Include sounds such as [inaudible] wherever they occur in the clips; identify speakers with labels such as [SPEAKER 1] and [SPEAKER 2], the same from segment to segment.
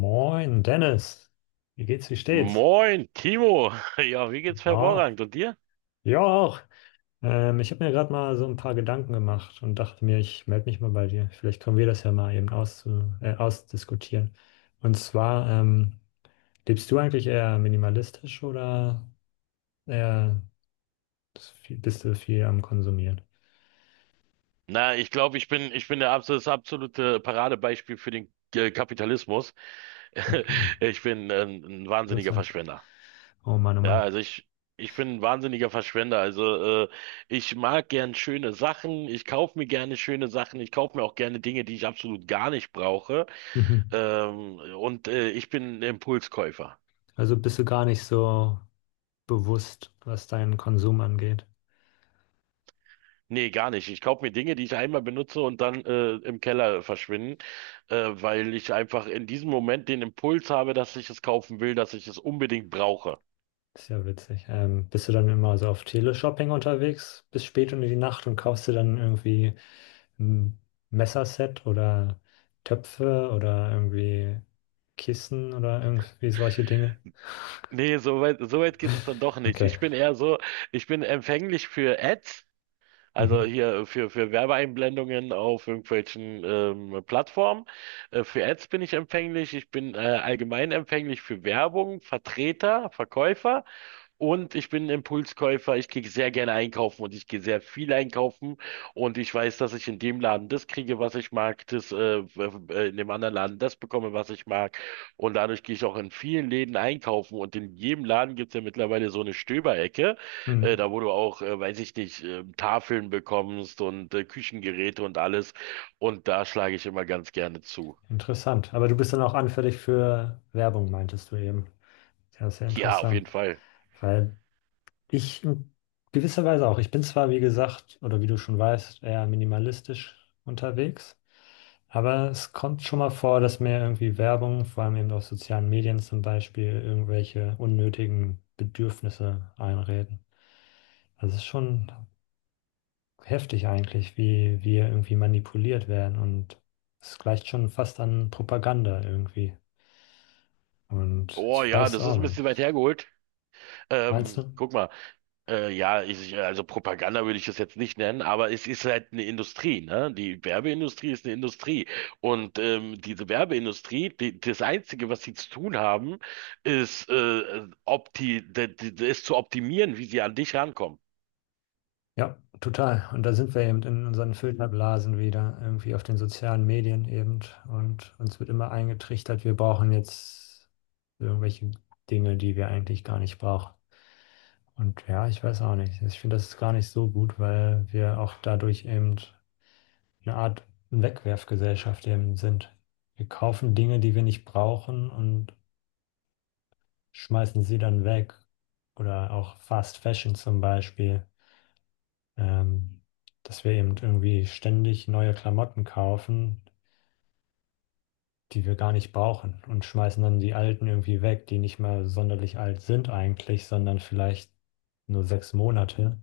[SPEAKER 1] Moin, Dennis. Wie geht's, wie steht's?
[SPEAKER 2] Moin, Timo. [laughs] Ja, wie geht's
[SPEAKER 1] Ja,
[SPEAKER 2] hervorragend? Und dir?
[SPEAKER 1] ja auch. Ich habe mir gerade mal so ein paar Gedanken gemacht und dachte mir, ich melde mich mal bei dir. Vielleicht können wir das ja mal eben auszu ausdiskutieren. Und zwar, lebst du eigentlich eher minimalistisch oder eher bist du viel am Konsumieren?
[SPEAKER 2] Na, ich glaube, ich bin der das absolute Paradebeispiel für den Kapitalismus. [laughs]
[SPEAKER 1] Mhm.
[SPEAKER 2] Ich bin ein wahnsinniger
[SPEAKER 1] Interessant.
[SPEAKER 2] Verschwender.
[SPEAKER 1] Oh Mann, oh
[SPEAKER 2] Ja,
[SPEAKER 1] Mann.
[SPEAKER 2] also ich, ich bin ein wahnsinniger Verschwender. Also ich mag gern schöne Sachen. Ich kaufe mir gerne schöne Sachen. Ich kaufe mir auch gerne Dinge, die ich absolut gar nicht brauche.
[SPEAKER 1] Mhm.
[SPEAKER 2] Ich bin ein Impulskäufer.
[SPEAKER 1] Also bist du gar nicht so bewusst, was deinen Konsum angeht.
[SPEAKER 2] Nee, gar nicht. Ich kaufe mir Dinge, die ich einmal benutze und dann im Keller verschwinden, weil ich einfach in diesem Moment den Impuls habe, dass ich es kaufen will, dass ich es unbedingt brauche.
[SPEAKER 1] Ist ja witzig. Bist du dann immer so auf Teleshopping unterwegs bis spät in die Nacht und kaufst dir dann irgendwie ein Messerset oder Töpfe oder irgendwie Kissen oder irgendwie solche Dinge?
[SPEAKER 2] Nee, so weit geht es dann doch nicht.
[SPEAKER 1] Okay.
[SPEAKER 2] Ich bin eher so, ich bin empfänglich für Ads, also
[SPEAKER 1] Mhm.
[SPEAKER 2] hier für Werbeeinblendungen auf irgendwelchen Plattformen. Für Ads bin ich empfänglich. Ich bin allgemein empfänglich für Werbung, Vertreter, Verkäufer. Und ich bin ein Impulskäufer, ich gehe sehr gerne einkaufen und ich gehe sehr viel einkaufen und ich weiß, dass ich in dem Laden das kriege, was ich mag, w- in dem anderen Laden das bekomme, was ich mag, und dadurch gehe ich auch in vielen Läden einkaufen, und in jedem Laden gibt's ja mittlerweile so eine Stöberecke,
[SPEAKER 1] Mhm.
[SPEAKER 2] da wo du auch, weiß ich nicht, Tafeln bekommst und Küchengeräte und alles, und da schlage ich immer ganz gerne zu.
[SPEAKER 1] Interessant. Aber du bist dann auch anfällig für Werbung, meintest du eben. Ja, sehr
[SPEAKER 2] Ja, auf jeden
[SPEAKER 1] interessant.
[SPEAKER 2] Fall.
[SPEAKER 1] Weil ich in gewisser Weise auch. Ich bin zwar, wie gesagt, oder wie du schon weißt, eher minimalistisch unterwegs, aber es kommt schon mal vor, dass mir irgendwie Werbung, vor allem eben auf sozialen Medien zum Beispiel, irgendwelche unnötigen Bedürfnisse einreden. Also es ist schon heftig eigentlich, wie wir irgendwie manipuliert werden und es gleicht schon fast an Propaganda irgendwie. Und
[SPEAKER 2] Oh
[SPEAKER 1] ich
[SPEAKER 2] ja,
[SPEAKER 1] weiß
[SPEAKER 2] das
[SPEAKER 1] auch
[SPEAKER 2] ist ein
[SPEAKER 1] nicht.
[SPEAKER 2] bisschen weit hergeholt.
[SPEAKER 1] Meinst du?
[SPEAKER 2] Guck mal. Also Propaganda würde ich das jetzt nicht nennen, aber es ist halt eine Industrie, ne? Die Werbeindustrie ist eine Industrie. Und diese Werbeindustrie, die, das Einzige, was sie zu tun haben, ist, opti, de, de, de, ist zu optimieren, wie sie an dich rankommen.
[SPEAKER 1] Ja, total. Und da sind wir eben in unseren Filterblasen wieder, irgendwie auf den sozialen Medien eben. Und uns wird immer eingetrichtert, wir brauchen jetzt irgendwelche Dinge, die wir eigentlich gar nicht brauchen. Und ja, ich weiß auch nicht. Ich finde, das ist gar nicht so gut, weil wir auch dadurch eben eine Art Wegwerfgesellschaft eben sind. Wir kaufen Dinge, die wir nicht brauchen und schmeißen sie dann weg. Oder auch Fast Fashion zum Beispiel, ähm, dass wir eben irgendwie ständig neue Klamotten kaufen, die wir gar nicht brauchen und schmeißen dann die alten irgendwie weg, die nicht mal sonderlich alt sind eigentlich, sondern vielleicht nur 6 Monate,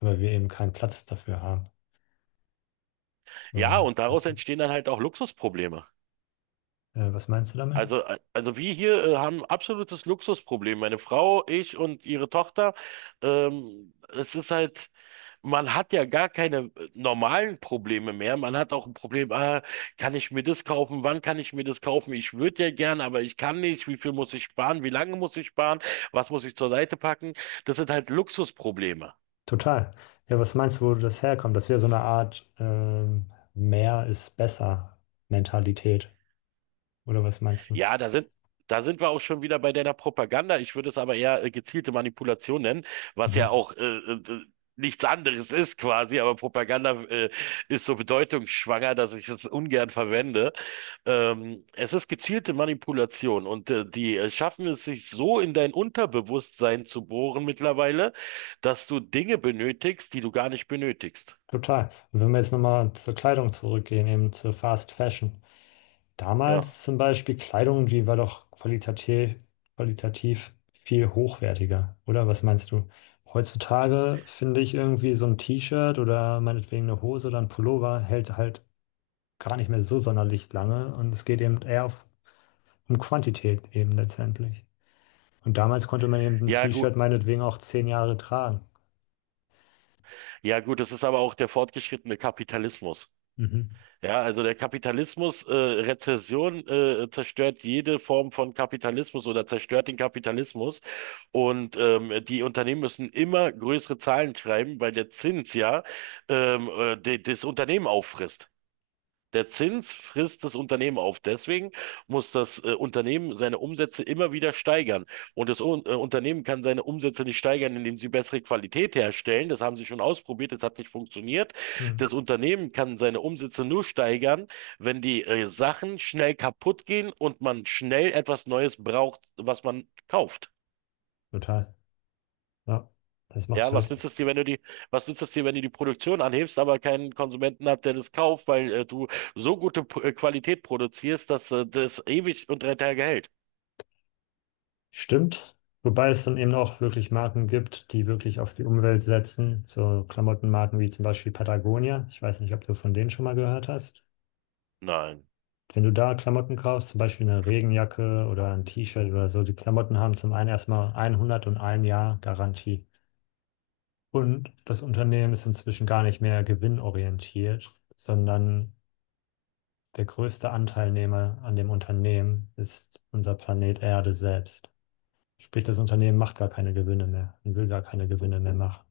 [SPEAKER 1] weil wir eben keinen Platz dafür haben.
[SPEAKER 2] Ja,
[SPEAKER 1] So,
[SPEAKER 2] und daraus
[SPEAKER 1] weißt du?
[SPEAKER 2] entstehen dann halt auch Luxusprobleme.
[SPEAKER 1] Was meinst du damit?
[SPEAKER 2] Also wir hier haben absolutes Luxusproblem. Meine Frau, ich und ihre Tochter. Es ist halt, man hat ja gar keine normalen Probleme mehr. Man hat auch ein Problem, ah, kann ich mir das kaufen? Wann kann ich mir das kaufen? Ich würde ja gern, aber ich kann nicht. Wie viel muss ich sparen? Wie lange muss ich sparen? Was muss ich zur Seite packen? Das sind halt Luxusprobleme.
[SPEAKER 1] Total. Ja, was meinst du, wo das herkommt? Das ist ja so eine Art, mehr ist besser Mentalität. Oder was meinst du?
[SPEAKER 2] Ja, da sind, da sind wir auch schon wieder bei deiner Propaganda. Ich würde es aber eher gezielte Manipulation nennen, was ja
[SPEAKER 1] Mhm.
[SPEAKER 2] auch nichts anderes ist quasi, aber Propaganda ist so bedeutungsschwanger, dass ich es ungern verwende. Es ist gezielte Manipulation, und die schaffen es sich so in dein Unterbewusstsein zu bohren mittlerweile, dass du Dinge benötigst, die du gar nicht benötigst.
[SPEAKER 1] Total. Und wenn wir jetzt nochmal zur Kleidung zurückgehen, eben zur Fast Fashion.
[SPEAKER 2] Ja.
[SPEAKER 1] Damals zum Beispiel Kleidung, die war doch qualitativ, qualitativ viel hochwertiger, oder? Was meinst du? Heutzutage finde ich irgendwie so ein T-Shirt oder meinetwegen eine Hose oder ein Pullover hält halt gar nicht mehr so sonderlich lange und es geht eben eher auf, um Quantität eben letztendlich. Und damals konnte man eben ein
[SPEAKER 2] Ja, gut.
[SPEAKER 1] T-Shirt meinetwegen auch 10 Jahre tragen.
[SPEAKER 2] Ja, gut, das ist aber auch der fortgeschrittene Kapitalismus.
[SPEAKER 1] Mhm.
[SPEAKER 2] Ja, also der Kapitalismus, Rezession, zerstört jede Form von Kapitalismus oder zerstört den Kapitalismus. Und die Unternehmen müssen immer größere Zahlen schreiben, weil der Zins ja das Unternehmen auffrisst. Der Zins frisst das Unternehmen auf. Deswegen muss das Unternehmen seine Umsätze immer wieder steigern. Und das Unternehmen kann seine Umsätze nicht steigern, indem sie bessere Qualität herstellen. Das haben sie schon ausprobiert, das hat nicht funktioniert.
[SPEAKER 1] Mhm.
[SPEAKER 2] Das Unternehmen kann seine Umsätze nur steigern, wenn die Sachen schnell kaputt gehen und man schnell etwas Neues braucht, was man kauft.
[SPEAKER 1] Total. Ja, das macht
[SPEAKER 2] Ja,
[SPEAKER 1] halt.
[SPEAKER 2] was nützt es dir, wenn du die Produktion anhebst, aber keinen Konsumenten hat, der das kauft, weil du so gute P Qualität produzierst, dass das ewig und drei Tage hält?
[SPEAKER 1] Stimmt. Wobei es dann eben auch wirklich Marken gibt, die wirklich auf die Umwelt setzen. So Klamottenmarken wie zum Beispiel Patagonia. Ich weiß nicht, ob du von denen schon mal gehört hast.
[SPEAKER 2] Nein.
[SPEAKER 1] Wenn du da Klamotten kaufst, zum Beispiel eine Regenjacke oder ein T-Shirt oder so, die Klamotten haben zum einen erstmal 101 Jahr Garantie. Und das Unternehmen ist inzwischen gar nicht mehr gewinnorientiert, sondern der größte Anteilnehmer an dem Unternehmen ist unser Planet Erde selbst. Sprich, das Unternehmen macht gar keine Gewinne mehr und will gar keine Gewinne mehr machen.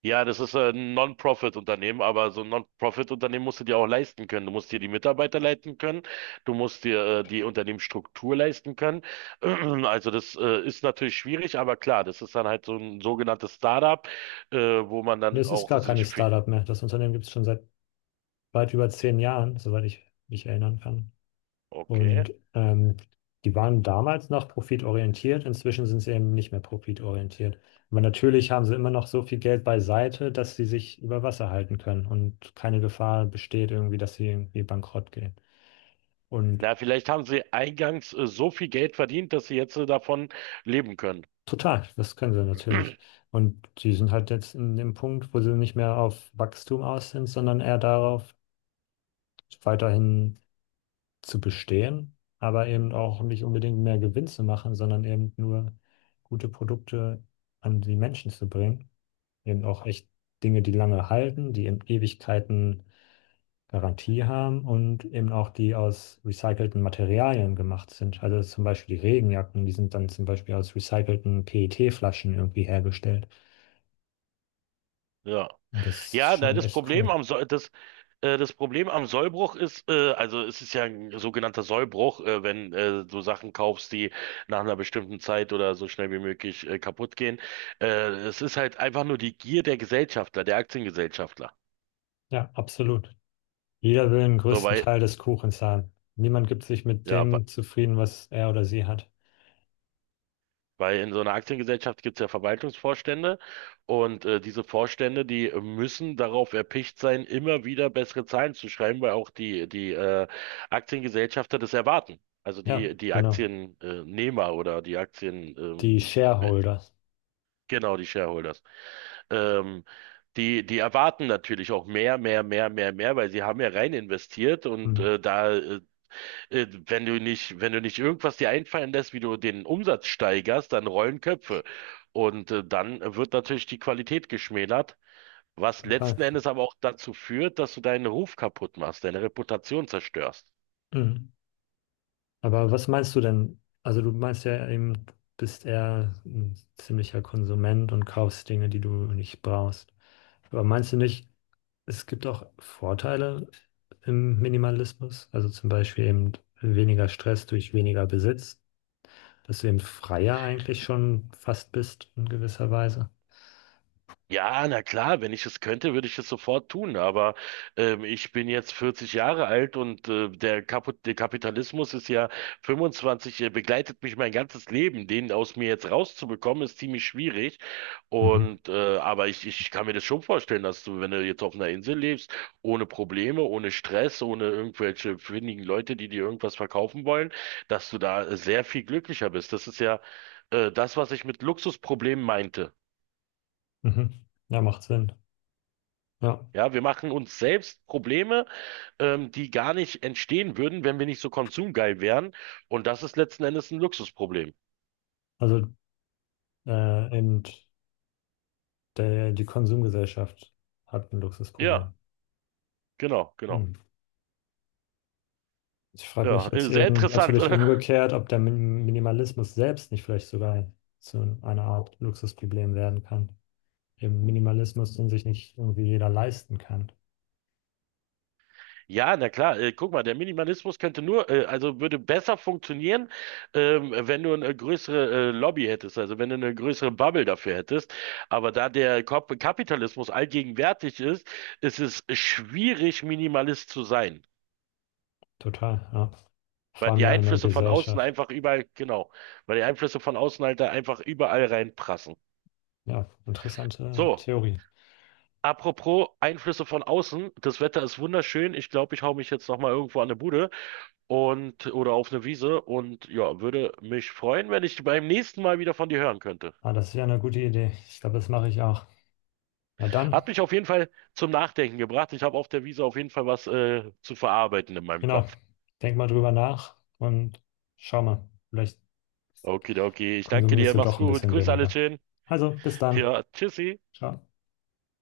[SPEAKER 2] Ja, das ist ein Non-Profit-Unternehmen, aber so ein Non-Profit-Unternehmen musst du dir auch leisten können. Du musst dir die Mitarbeiter leisten können, du musst dir die Unternehmensstruktur leisten können. [clears throat] Also das ist natürlich schwierig, aber klar, das ist dann halt so ein sogenanntes Startup, wo man
[SPEAKER 1] Und
[SPEAKER 2] dann
[SPEAKER 1] es ist
[SPEAKER 2] auch
[SPEAKER 1] gar keine
[SPEAKER 2] sich... viel-
[SPEAKER 1] Startup mehr. Das Unternehmen gibt es schon seit weit über 10 Jahren, soweit ich mich erinnern kann.
[SPEAKER 2] Okay.
[SPEAKER 1] Und die waren damals noch profitorientiert, inzwischen sind sie eben nicht mehr profitorientiert. Aber natürlich haben sie immer noch so viel Geld beiseite, dass sie sich über Wasser halten können und keine Gefahr besteht irgendwie, dass sie irgendwie bankrott gehen. Und
[SPEAKER 2] Na, vielleicht haben sie eingangs so viel Geld verdient, dass sie jetzt davon leben können.
[SPEAKER 1] total, das können sie natürlich. Und die sind halt jetzt in dem Punkt, wo sie nicht mehr auf Wachstum aus sind, sondern eher darauf, weiterhin zu bestehen, aber eben auch nicht unbedingt mehr Gewinn zu machen, sondern eben nur gute Produkte an die Menschen zu bringen. Eben auch echt Dinge, die lange halten, die eben Ewigkeiten Garantie haben und eben auch die aus recycelten Materialien gemacht sind. Also zum Beispiel die Regenjacken, die sind dann zum Beispiel aus recycelten PET-Flaschen irgendwie hergestellt.
[SPEAKER 2] Ja.
[SPEAKER 1] Und das ist
[SPEAKER 2] Ja, na,
[SPEAKER 1] schon echt cool.
[SPEAKER 2] Das Problem am Sollbruch ist, also es ist ja ein sogenannter Sollbruch, wenn du Sachen kaufst, die nach einer bestimmten Zeit oder so schnell wie möglich kaputt gehen. Äh, Es ist halt einfach nur die Gier der Gesellschafter, der Aktiengesellschafter.
[SPEAKER 1] Ja, absolut. Jeder will den
[SPEAKER 2] So,
[SPEAKER 1] größten Teil des Kuchens haben. Niemand gibt sich mit
[SPEAKER 2] ja,
[SPEAKER 1] dem zufrieden, was er oder sie hat.
[SPEAKER 2] Weil in so einer Aktiengesellschaft gibt es ja Verwaltungsvorstände, und diese Vorstände, die müssen darauf erpicht sein, immer wieder bessere Zahlen zu schreiben, weil auch die Aktiengesellschafter das erwarten. Also
[SPEAKER 1] Ja,
[SPEAKER 2] die
[SPEAKER 1] genau.
[SPEAKER 2] Aktiennehmer oder
[SPEAKER 1] Die Shareholder.
[SPEAKER 2] genau, die Shareholders. Ähm, Die erwarten natürlich auch mehr, weil sie haben ja rein investiert, und
[SPEAKER 1] Mhm,
[SPEAKER 2] da Wenn du nicht, wenn du nicht irgendwas dir einfallen lässt, wie du den Umsatz steigerst, dann rollen Köpfe. Und dann wird natürlich die Qualität geschmälert, was
[SPEAKER 1] total.
[SPEAKER 2] letzten Endes aber auch dazu führt, dass du deinen Ruf kaputt machst, deine Reputation zerstörst.
[SPEAKER 1] Mhm. Aber was meinst du denn? Also du meinst ja eben, bist eher ein ziemlicher Konsument und kaufst Dinge, die du nicht brauchst. Aber meinst du nicht, es gibt auch Vorteile im Minimalismus? Also zum Beispiel eben weniger Stress durch weniger Besitz, dass du eben freier eigentlich schon fast bist in gewisser Weise.
[SPEAKER 2] Ja, na klar, wenn ich es könnte, würde ich es sofort tun. Aber ich bin jetzt 40 Jahre alt, und der Kapitalismus ist ja 25, begleitet mich mein ganzes Leben. Den aus mir jetzt rauszubekommen, ist ziemlich schwierig.
[SPEAKER 1] Mhm.
[SPEAKER 2] Und aber ich kann mir das schon vorstellen, dass du, wenn du jetzt auf einer Insel lebst, ohne Probleme, ohne Stress, ohne irgendwelche findigen Leute, die dir irgendwas verkaufen wollen, dass du da sehr viel glücklicher bist. Das ist ja das, was ich mit Luxusproblemen meinte.
[SPEAKER 1] Mhm. Ja, macht Sinn. Ja,
[SPEAKER 2] Ja, wir machen uns selbst Probleme, die gar nicht entstehen würden, wenn wir nicht so konsumgeil wären. Und das ist letzten Endes ein Luxusproblem.
[SPEAKER 1] also eben der, die Konsumgesellschaft hat ein
[SPEAKER 2] Ja,
[SPEAKER 1] Luxusproblem.
[SPEAKER 2] genau, genau.
[SPEAKER 1] Hm. Ich frage mich
[SPEAKER 2] Ja,
[SPEAKER 1] jetzt
[SPEAKER 2] sehr
[SPEAKER 1] eben
[SPEAKER 2] interessant,
[SPEAKER 1] natürlich
[SPEAKER 2] oder? [laughs]
[SPEAKER 1] umgekehrt, ob der Minimalismus selbst nicht vielleicht sogar zu einer Art Luxusproblem werden kann. Eben Minimalismus, den sich nicht irgendwie jeder leisten kann.
[SPEAKER 2] Ja, na klar. Guck mal, der Minimalismus könnte nur, also würde besser funktionieren, wenn du eine größere Lobby hättest, also wenn du eine größere Bubble dafür hättest. Aber da der Kapitalismus allgegenwärtig ist, ist es schwierig, Minimalist zu sein.
[SPEAKER 1] Total, ja. Vor
[SPEAKER 2] Weil
[SPEAKER 1] allem
[SPEAKER 2] die
[SPEAKER 1] ja in der
[SPEAKER 2] Einflüsse von außen
[SPEAKER 1] Gesellschaft.
[SPEAKER 2] einfach überall, genau, weil die Einflüsse von außen halt da einfach überall reinprassen.
[SPEAKER 1] Ja, interessante
[SPEAKER 2] So,
[SPEAKER 1] Theorie.
[SPEAKER 2] apropos Einflüsse von außen, das Wetter ist wunderschön. Ich glaube, ich hau mich jetzt nochmal irgendwo an eine Bude und oder auf eine Wiese, und ja, würde mich freuen, wenn ich beim nächsten Mal wieder von dir hören könnte.
[SPEAKER 1] Ah, das ist ja eine gute Idee. Ich glaube, das mache ich auch. Na dann,
[SPEAKER 2] Hat mich auf jeden Fall zum Nachdenken gebracht. Ich habe auf der Wiese auf jeden Fall was zu verarbeiten in meinem
[SPEAKER 1] genau.
[SPEAKER 2] Kopf.
[SPEAKER 1] Denk mal drüber nach und schau mal. Vielleicht
[SPEAKER 2] Okidoki, ich danke
[SPEAKER 1] konsumierst
[SPEAKER 2] dir,
[SPEAKER 1] du
[SPEAKER 2] mach's
[SPEAKER 1] doch ein
[SPEAKER 2] gut.
[SPEAKER 1] bisschen
[SPEAKER 2] Grüß alle
[SPEAKER 1] weniger.
[SPEAKER 2] schön.
[SPEAKER 1] Also, bis dann.
[SPEAKER 2] Ja, tschüssi.
[SPEAKER 1] Ciao.